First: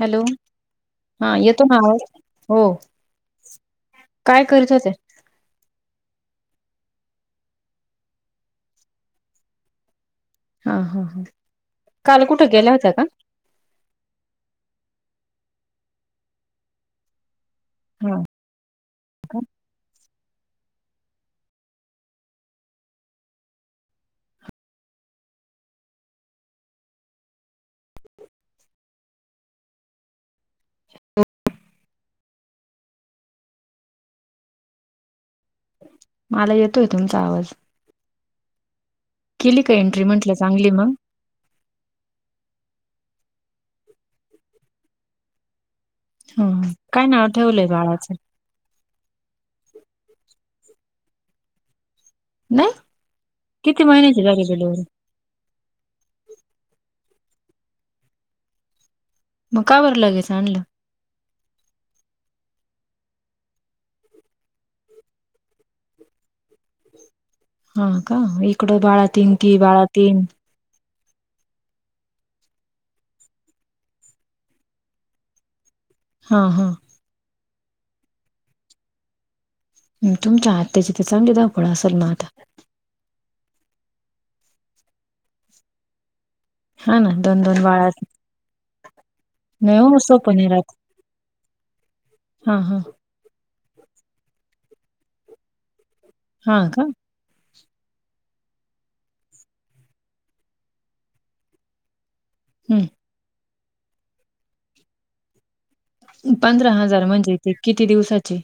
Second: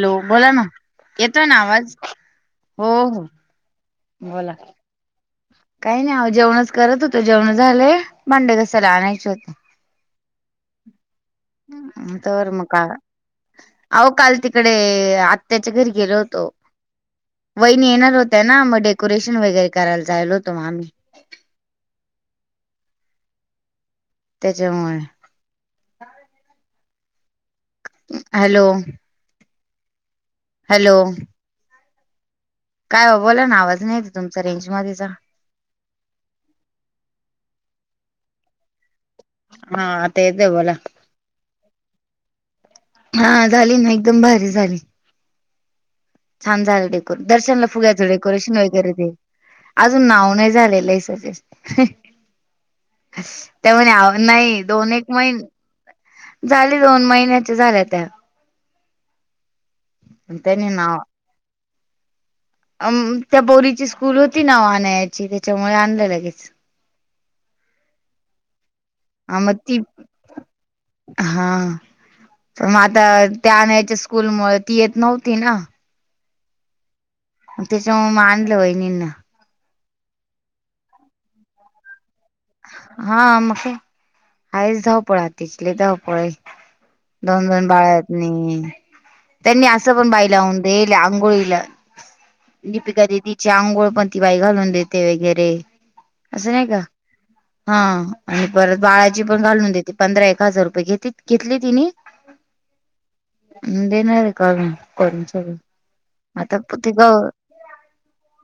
Hello, बोला ना हा येतो ना आवाज? हो, काय बोला करत होते? काही नाही आवो,, जेवणच करत होतो, जेवण झाले, भांडे घासायला आणायचे होते. हा हा हा काल कुठं तर मग गेल्या काय होत्या नाय. का अहो काल तिकडे, आत्त्याच्या घरी गेलो होतो. वहिणी येणार हा होत्या ना, मग डेकोरेशन वगैरे करायला जायल होतो मग आम्ही. त्याच्यामुळे, हॅलो हॅलो काय ओ बोला ना, आवाज नाही एत तुमचा रेंज मध्येचा. मला येतोय तुमचा आवाज. केली काय हा एंट्री आता येतोय चांगली बोला म्हंटलं मग. हां, झाली ना, एकदम भारी झाली. हा छान हा. झालं काय डेकोरे, नाव ठेवलंय दर्शनला फुाग्याचं बाळाचं डेकोरेश वगैरे ते, अजून नाव नाही झालेलं आहे सजे. नाही त्या किती महिन्याची म्हणे झाली नाही, डिलिव्हरी दोन एक महिने झाली, दोन महिन्याच्या झाल्या त्या, मग का बरं लागेच आणलं? त्याने अ, त्या पोरीची स्कूल होती ना वानयाची, त्याच्यामुळे आणलं लगेच. हा का, इकडं बाळा तीन, ती बाळा तीन. हां, पण मग आता त्या आणनयच्या स्कूल मुळ ती येत नव्हती ना. हा, हा, ग त्याच्यामुळ म आनलं वहिणींना, तुमच्या आत्याची तर चांगली दावपळ असेल ना आता. हां, मग काय, आहेच धावपळ आत्याची लय धावपळ हाय. हा ना दोन, दोन बाळ बाळा आहेत निऽ त्यांनी नाही असं हो पण बाई सोपं नाही लावून राहत देल्या आंघोळीला हा हा दीपिका दिदी ची आंघोळ पणतीी बाई घालून देते वगैरे असं नाही का हा आणि परत बाळाचे पण घालून देते पंधरा एक हजार रुपये घेत घेतली तिनी. ह [inaudible] हम् देणार रे काडुन करून सवरून. पंधरा हजार म्हणजे ते किती दिवसाचे?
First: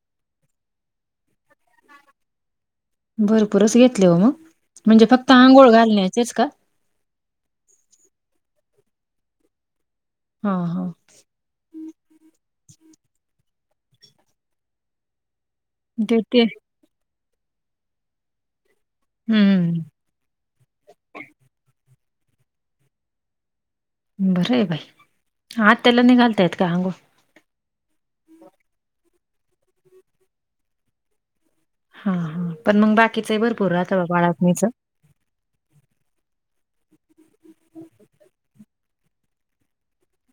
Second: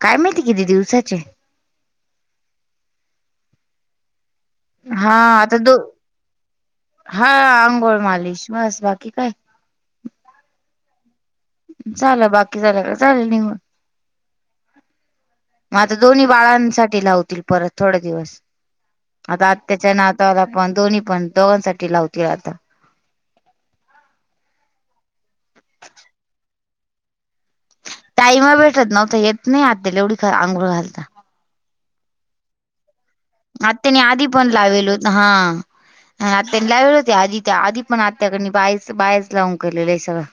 काय माहिती किती दिवसाचे. भरपूरच घेतले ओ मग. म्हणजे हा फक्त आता आंघोळ दो घालण्याचेच का हा आंघोळ मालिश बस बाकी काय. हा हा [inaudible] चालं बाकी झालं का चालले निघून. मग आता दोन्ही देते बाळांसाठी लावतील, परत थोडे दिवस, आता हम्म आत्याच्यि नाव तर पण दोन्ही पण दोघांसाठी लावतीय आता. बरं आहे बाई,, आत्याला नयी घालता येत का अंघोळ? टाईम भेटत नव्हता येत नाही आत्याला एवढी आंघोळ घालता. हा हा पण मग बाकीच हि भरपूर राहत आत्याने आधी बाळत्निच. हा. आणि आनी लावले होते आधी त्या आधी पण आ्याकणी बाई बायस लावून केलेलं आहे सगळं [unintelligible]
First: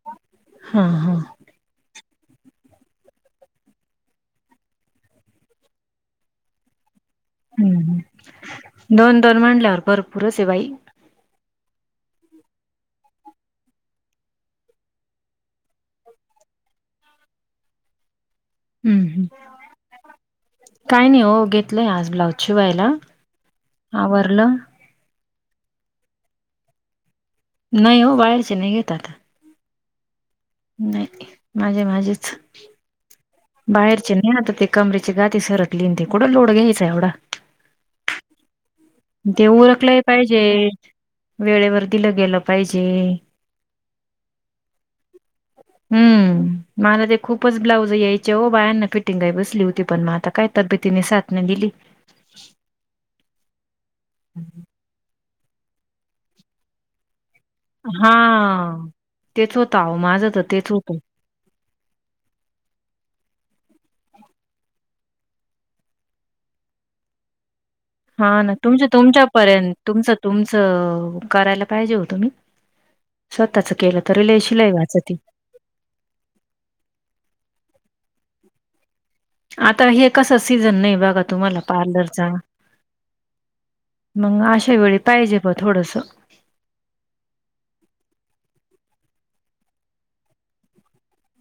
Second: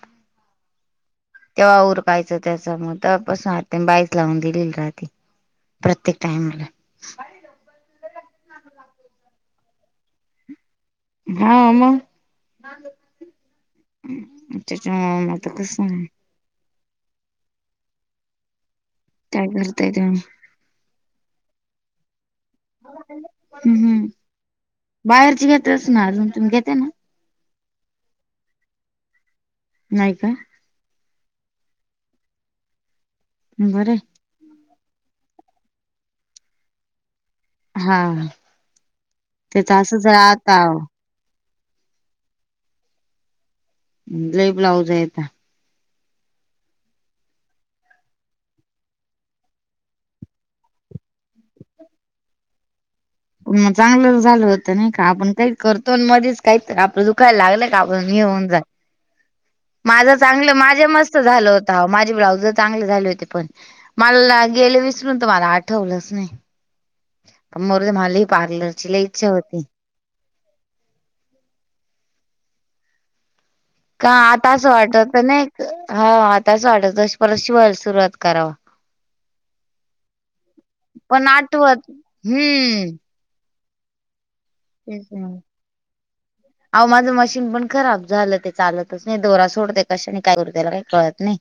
हा हा. तेव्हा ऊरकायचं त्याच म्हणून तवापासुन तेन बाईस लावून दिलेली राहते. प्रत्येक टाईमला. हम्म दोन दोन म्हटल्यावर भरपूरच आहे बाई. हा मग [unintelligible] हम् काय करताय तुम्ही काही नाही ओ घेतलंय आज ब्लाउज. शिवायला हम्म. आवरलं? बाहेरची घेतस ना अजून तुम्ही घेते ना? नाही ओ बाहेरचे नाही घेत आता. नाही का? नाही घेत माझे माझेच. बरं बाहेरचे नाही आता ते कमरेची गाती सरकली न ते कूट लोड घ्यायचा एवढा. हा. ते त्याच उरखलंय असंच पाहिजे आता वेळेवर दिलं गेलं पाहिजे. लयी ब्लाऊज आहेत. हम्म मला ते खूपच ब्लाऊज यायचे ओ बायांना फिटिंगई बसली होती पण मग आता काय तब्बेतेनी साथ नाय दिली. मग चांगलं झालं होतं नाही का आपण काही करतो मध्येच काही आपलं दुखायला लागलं [unintelligible] येऊन जा हां. तेच होतं अहो माझ माझं तर चांगलं तेच माझ्या होतं. मस्त च झालं होता आवो माझे ब्लाउज चांगले झाले होते पण मला गेलं विसरून तर मला आठवलंच नाही. मरूदे मग हा ना तुमच तुमच्या पर्यंत तुमचं तुमचं करायला पाहिजे ओ तुम्ही. स्वतःच केलं का तर रिले आता शि असं लयी वाटत वाजती. [unintelligible] नाही हा आताच वाटत परत शिवाय सुरुवात कराव. आता हे कस सीझन नाही बघा पण तुम्हाला आठवत पार्लरचा. हम्म मग अशा वेळी पाहिजे ब थोडस. आवो माझं मशीन पण खराब झालं ते चालतच नाही दोरा सोडते कशा आणि काय करतेला काही कळत नाही.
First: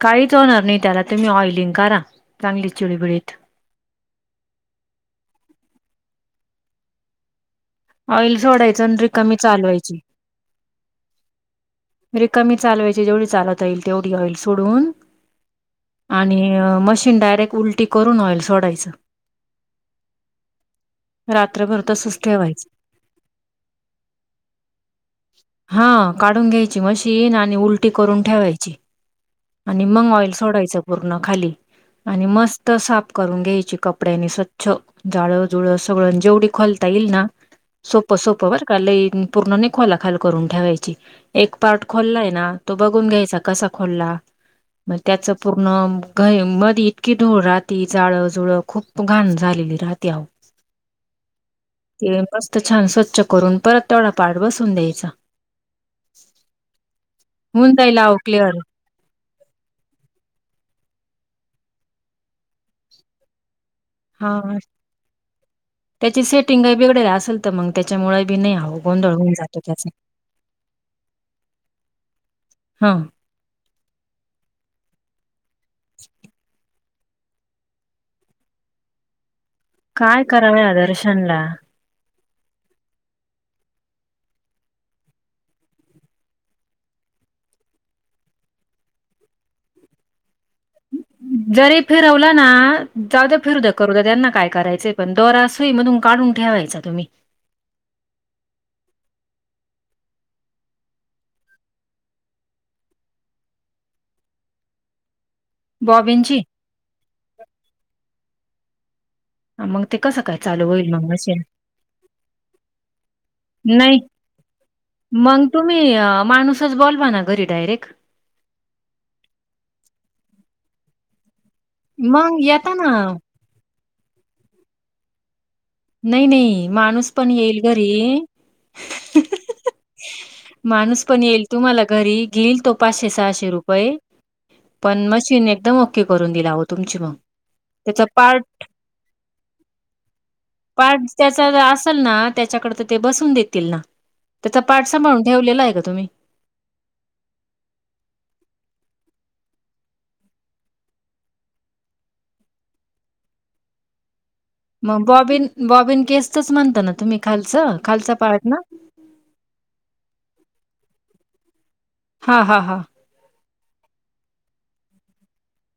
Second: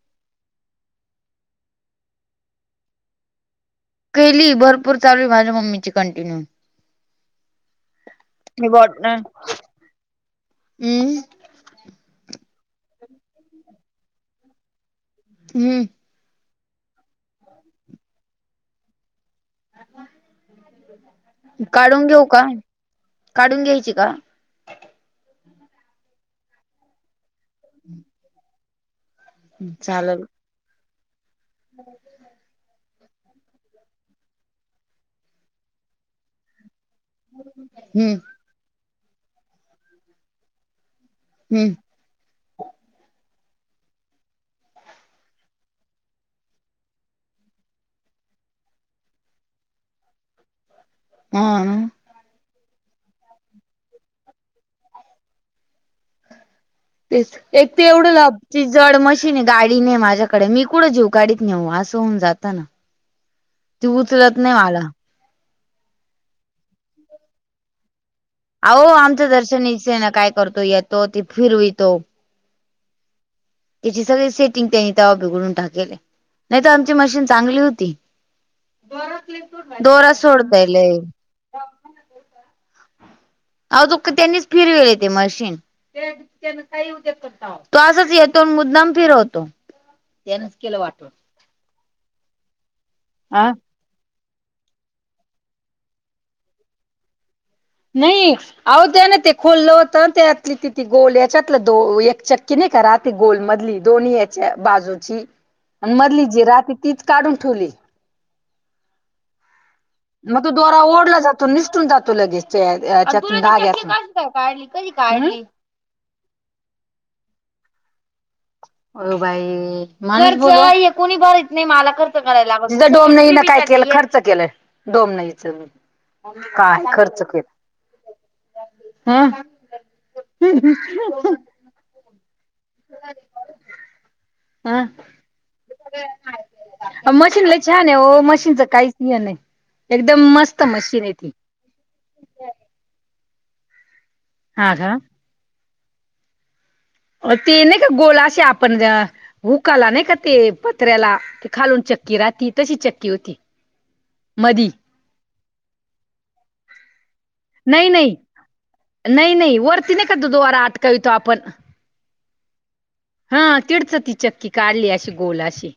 काहीच होणार नाही त्याला तुम्ही ऑइलिंग करा चांगली चिळीबिडीत. केली भरपूर चालुय माझ्या मम्मीची कंटिन्यू. ऑइल मी सोडायचं आणि रिकामी चालवायची. हम् रिकामी चालवायचि जेवढी चालवता येईल तेवढी आँईल सोडून. हम्म आणि मशीन डायरेक्ट उलटी करून ऑईल सोडायचं. रात्रभर काढून तसच घेऊ का ठेवायचं. काढून घ्यायची का? हा काढून घ्यायची मशीन आणि उलटी करून ठेवायची. आणि मग चालेल. ऑइल सोडायच पूर्ण खाली आणि मस्त साफ करून घ्यायची कपड्यांनी स्वच्छ जाळजुळ सगळं जेवढी खोलता येईल ना हम्म सोपं सोपं बर का लई पूर्ण नाही खोलाखाल करून ठेवायची. एक हम्म पार्ट खोललाय ना तो बघून घ्यायचा कसा खोलला. मग त्याच पूर्ण घ मध्ये इतकी धूळ राहते जाळंजुळं खूप खूप घाण झालेली राहते आहो. हम्म ते मस्त छान स्वच्छ करून परत तेवढा पाठ बसून द्यायचा. तेच एक होऊन ते जाईल एवढं आहो क्लिअर. लाबची जड मशीन आहे गाडी नाही माझ्याकडे मी कुठं जीवगाडीत नेऊ असं होऊन जातं ना ती उचलत नाही हा मला त्याची सेटिंग बिघडली असेल. तर मग त्याच्यामुळे बी नाही हव अहो गोंधळ आमचा होन जातो दर्शन त्याचा इथे ना काय करतो येतो ती फिरवितो हा त्याची सगळे सेटिंग त्यांनी तेव्हा बिघडून टाकले. नाही तर आमची मशीन चांगली होती दोरा सोडता लय. ला त्यांनीच फिरवेले ते मशीन तो असचं येतो मुद्दाम फिरवतो त्यान केलं वाटतं जरी फिरवला ना जाऊ तर हा फिरू दे. करू दे त्यांना काय करायचंय पण दोराच नाही म्हणून काढून ठेवायचा. नाही. अहो त्या ना ते खोललं होतं त्यातली तिथती गोल याच्यातलं दो एक चक्की नाही का राहत. गोल मधली दोन्ही याच्या बाजूची आणि मधली बॉबीनची जी राहते तीच काढून ठेवली. मग ते कसं काय मग तो चालू दोरा होईल मग ओढला मशीन. जातो निसटून जातो लगेच त्याच्यात धाग्यात नाही कधी मग तुम्ही माणूसच बोलवना घरी डायरेक्ट हो बाई मे कोणी बरं नाही मला खर्च मग करायला येता लात ना. डोम काय केलं खर्च केलं डोमनईच नाही नाही काय माणूस खर्च पण येईल केलं घरी हम्म माणूस पण येईल तुम्हाला घरी घेईल तो पाचशे सहाशे रुपये हम्म पण मशीन एकदम ओके करून देईल हो तुमची मग त्याच पार्ट ह नाही एकदम मस्त पार्ट मशीन आहे ती त्याचा असेल ना त्याच्याकडे तर ते बसून देतील ना त्याचा हा पार्ट का सांभाळून ठेवलेलं आहे का तुम्ही? ते नाही का गोलशी आपण हुकाला नाही का ते पत्र्याला ते खालून चक्की राहती तशी चक्की होती. मधी मग बॉबीन बॉबीन केसच म्हणता ना तुम्ही खालचं नाही खालचा नाही पार्ट ना नाही नाही वरती नाही का तो दोरा अटकावितो आपण हा हा हा हा तिचं ती चक्की काढली अशी गोल अशी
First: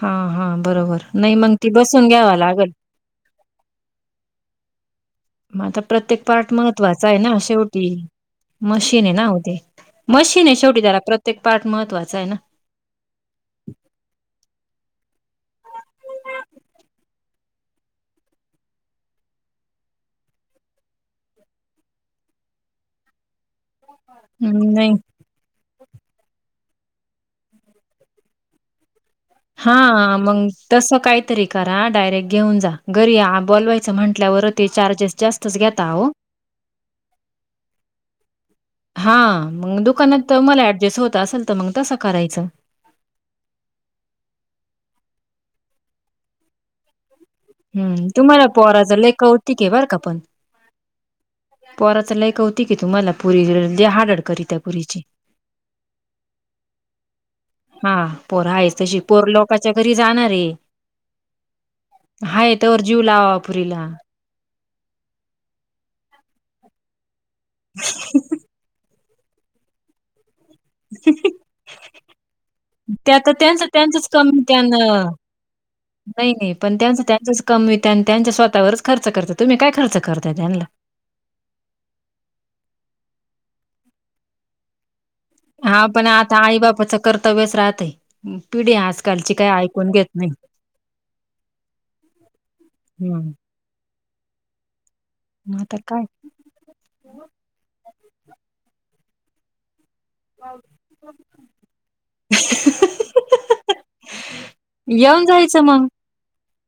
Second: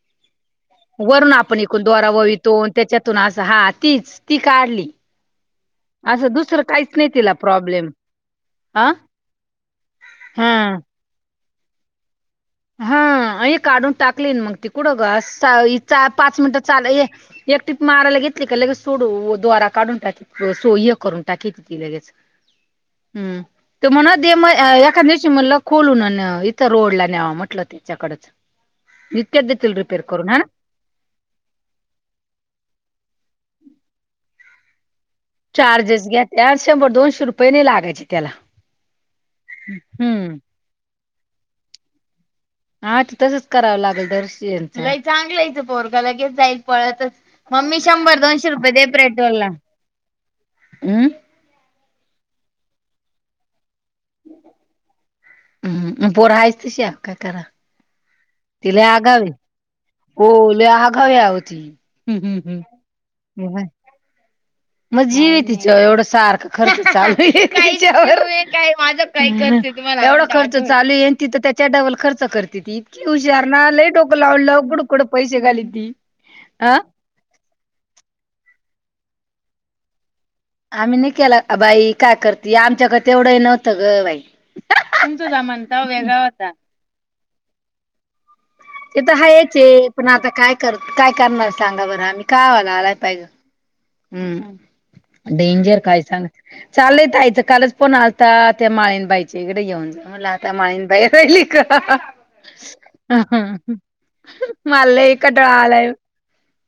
हा हा बरोबर वरून नाही मग आपण ती एकूण बसून दोरा घ्यावा ववितो आणि लागलं त्याच्यातून असं हा तीच ती काढली आता प्रत्येक असं पार्ट दुसरं काहीच महत्त्वाचा नाही आहे तिला ना शेवटी प्रॉब्लेम हा मशीन आहे ना आहो ते मशीन हा आहे शेवटी त्याला प्रत्येक पार्ट महत्वाच आहे ना? हा अ काढून टाकली मग त कुडं ग पाच मिनटं चाल ये एकटीप मारायला घेतली का लगे सोडू द्वारा काढून टाक सोय करून टाकी त ती लगेच हम्म ते म्हण हम्म, नाही. एखा दिवशी म्हटलं खोलून इथं रोड ला न्यावा म्ह त्याच्याकड हा मंग तसं काहीतरी करा डायरेक्ट घेऊन जा घरी ह बोलवायचं म्हटल्यावर ते चार्जेस जास्त चार्जेस घ्या शंभर दोनशे रुपये नाही लागायचे त्याला हा मग दुकानात हम्म तर मला ऍडजस्ट होत असेल तर मग तसं करायचं हा तसच करावं लागेल दर्शन चांगलंचं पोरगालागेच जाईल पळतच मम्मी हम्म शंभर तुम्हाला दोनशे रुपये दे पोहराच पेट्रोलला लेकावती घेव का पण पोराचं लय कोवतुक आहे तुम्हला पुरी हड हम्म पोरहायच तश या काय करा. हा पोर हा आहे ती लय तशी आगाव पोर आहे लोकाच्या घरी जाणार आहे. हो लय आघाव ये ती हाय तोवर जीव लावावा पोरीला मग जीव तिच एवढं सारखं खर्च चालू आहेवर काय माझ का कर एवढा खर्च चालू येन त तर त्याच्या डबल खर्च करते त की त्या तर हुशार त्यांचं ना त्यांचंच लई ोकं कमी लावडलं उघड त्यानं उकडं पैसे घाली ती नाही नाही पण त्या त्या कमी त्यांच्या स्वतःवरच खर्च करत तुम्ही काय खर्च करता त्यांना आम्ही नाही केला बाई काय करते आमच्याकडे तेवढं नव्हतं ग बाई हा पण हो आता का आई बापाचं कर्तव्यच राहतय पिढी ते तर आजकालची काही हाच ऐकून घेत पण आता नाही. काय कर काय करणार सांगा बरं आम्ही कायवाला आलाय पाहिजे हं, हम्म मग आता डेंजर काय सग चालय आयचं कालच पण आलता त्या माळीनबाईचे इकडे येऊन जा मलाता मायन बायल का ह मल येऊन जायचं कटळालाय मग.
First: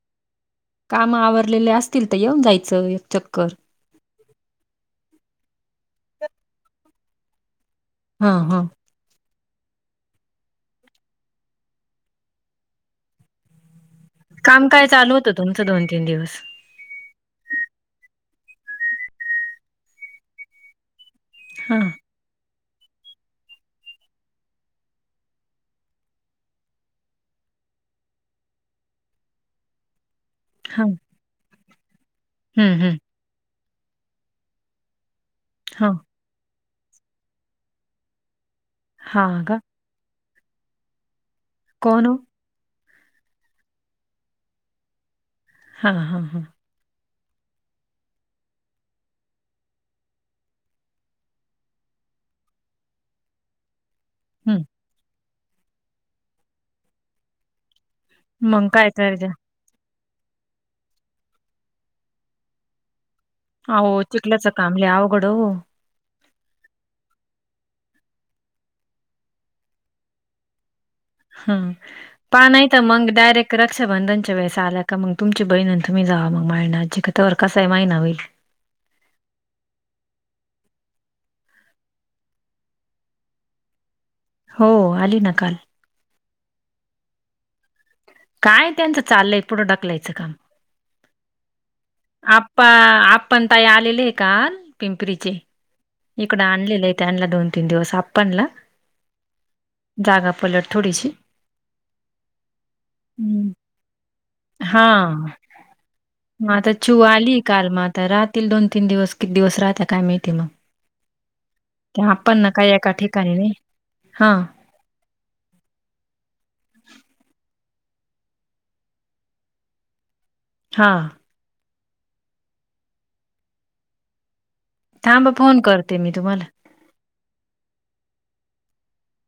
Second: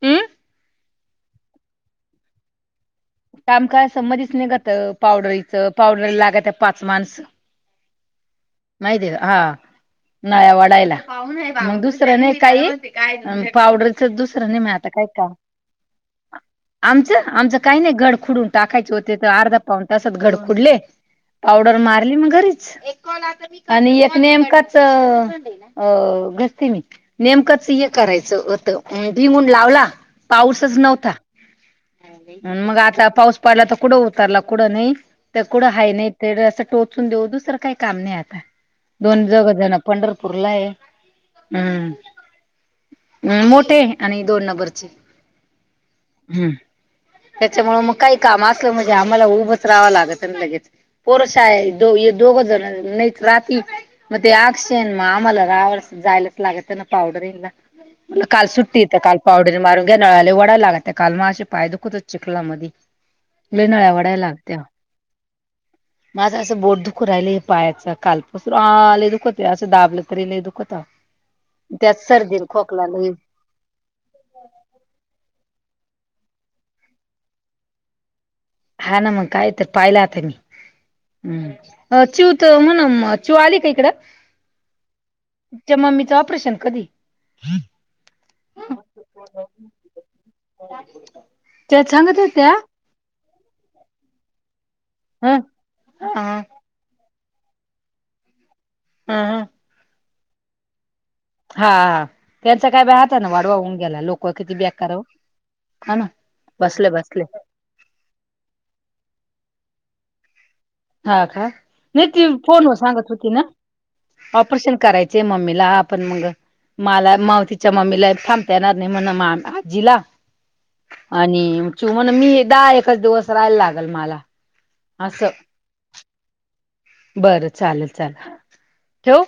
हम् काम आवरलेले असतील तर येऊन जायचं एक चक्कर काम काय समजच नाही गात पावडरीचं पावडर लागत पाच माणसं हा हा माहि दे हा नळ्या वाढायला मग दुसरं नाही काही पावडर दुसरं नेम काम आता काय चालू का होतं तुमचं दिवस? आमचं आमचं काही नाही गड फुडून टाकायचे होते तर अर्धा पाऊंड तासात गड फुडले पावडर हां, मारली मग घरीच आणि एक नेमकाच अ घसते मी नेमकंच हे करायचंत भि म्हून लावला पाऊसच हां. नव्हता मग हं, हं. आता पाऊस पडला तर कुठं उतरला कुठं नाही तर कुठं ह हां. नाही ते असं टोचून देऊ दुसरं काही काम नाही आता दोन हां जाग का? जण पंढरपूर ला आहे हम् कोण हो? हम मोठे आणि दोन नंबरचे हा हा हां हम्म. त्याच्यामुळे मग काही काम असलं म्हणजे आम्हाला उभच राहावं लागत ना लगेच पोरसा आहे दो य दोघो जण नाही राात मग ते अ हं. क्षेण मग आम्हाला राव जायलाच लागत ना पावडर येला म काल मग सुट्टी काय येते काल करायचं? पावडर मारून घ्या नळाला वडायला लागत काल माझं पाय दुखत कुतच चिखलात मध्ये अ चिखलाच काम लय अवघड माझं असं बोट दुखवू राहिलंय पायाचं कालपासूनच सर आले दुखत असं दाबलं तरी नाही दुखत अहो. हम त्यात प सर्दी आणि नाही तर खोकला मंग लय डायरेक्ट ता रक्षाबंधनच्या वेळेस आल्या का मग तुमची बहीण अन तुम्ही जावा मग माळीन आजीक. तवर कासाही महीना होईल. हा ना मग काय तर. पाहिल आता मी. हं. अ चिऊ त म्हण म, चिऊ आली का इकडं? हो आली ना काल. च्या मम्मीचं ऑपरेशन कधीय? काय त्यांचं चाललंय पुढं ढकलायचं काम. [inaudible] त्या सांग आप्पा आप्पा न ताई आलेलेये काल ह पिंपरीचे. ह इकडं आणलेलंये त्यांला दोन तीन दिवस आप्पांला. हं हं. जागा पलट थोडीशी. हा. त्यांचा काय बाई हाताने वाढवा होऊन गेला. लोकं किती हा बेकरा व. हा ना. मग आता बस चिऊ आलीये काल म. आता राहतील दोन तीन दिवस. किती दिवस राहता काय माहिती मग? हा का? नही त्या ती आप्पांना काय फोनव एका सांगत होती ठिकाणी ना नाही हा ऑपरेशन करायच चय मम्मीला. पण मग मलाय माव तिच्या मम्मीलाय थांबता येणार नाही म्हण मा आजीला. हा. आणि चिऊ म्हण मी दहा एकच दिवस राहायला लागल मला. असं थांब फोन करते मी तुम्हाला. बरं चालल चाल. हा, ठेवू?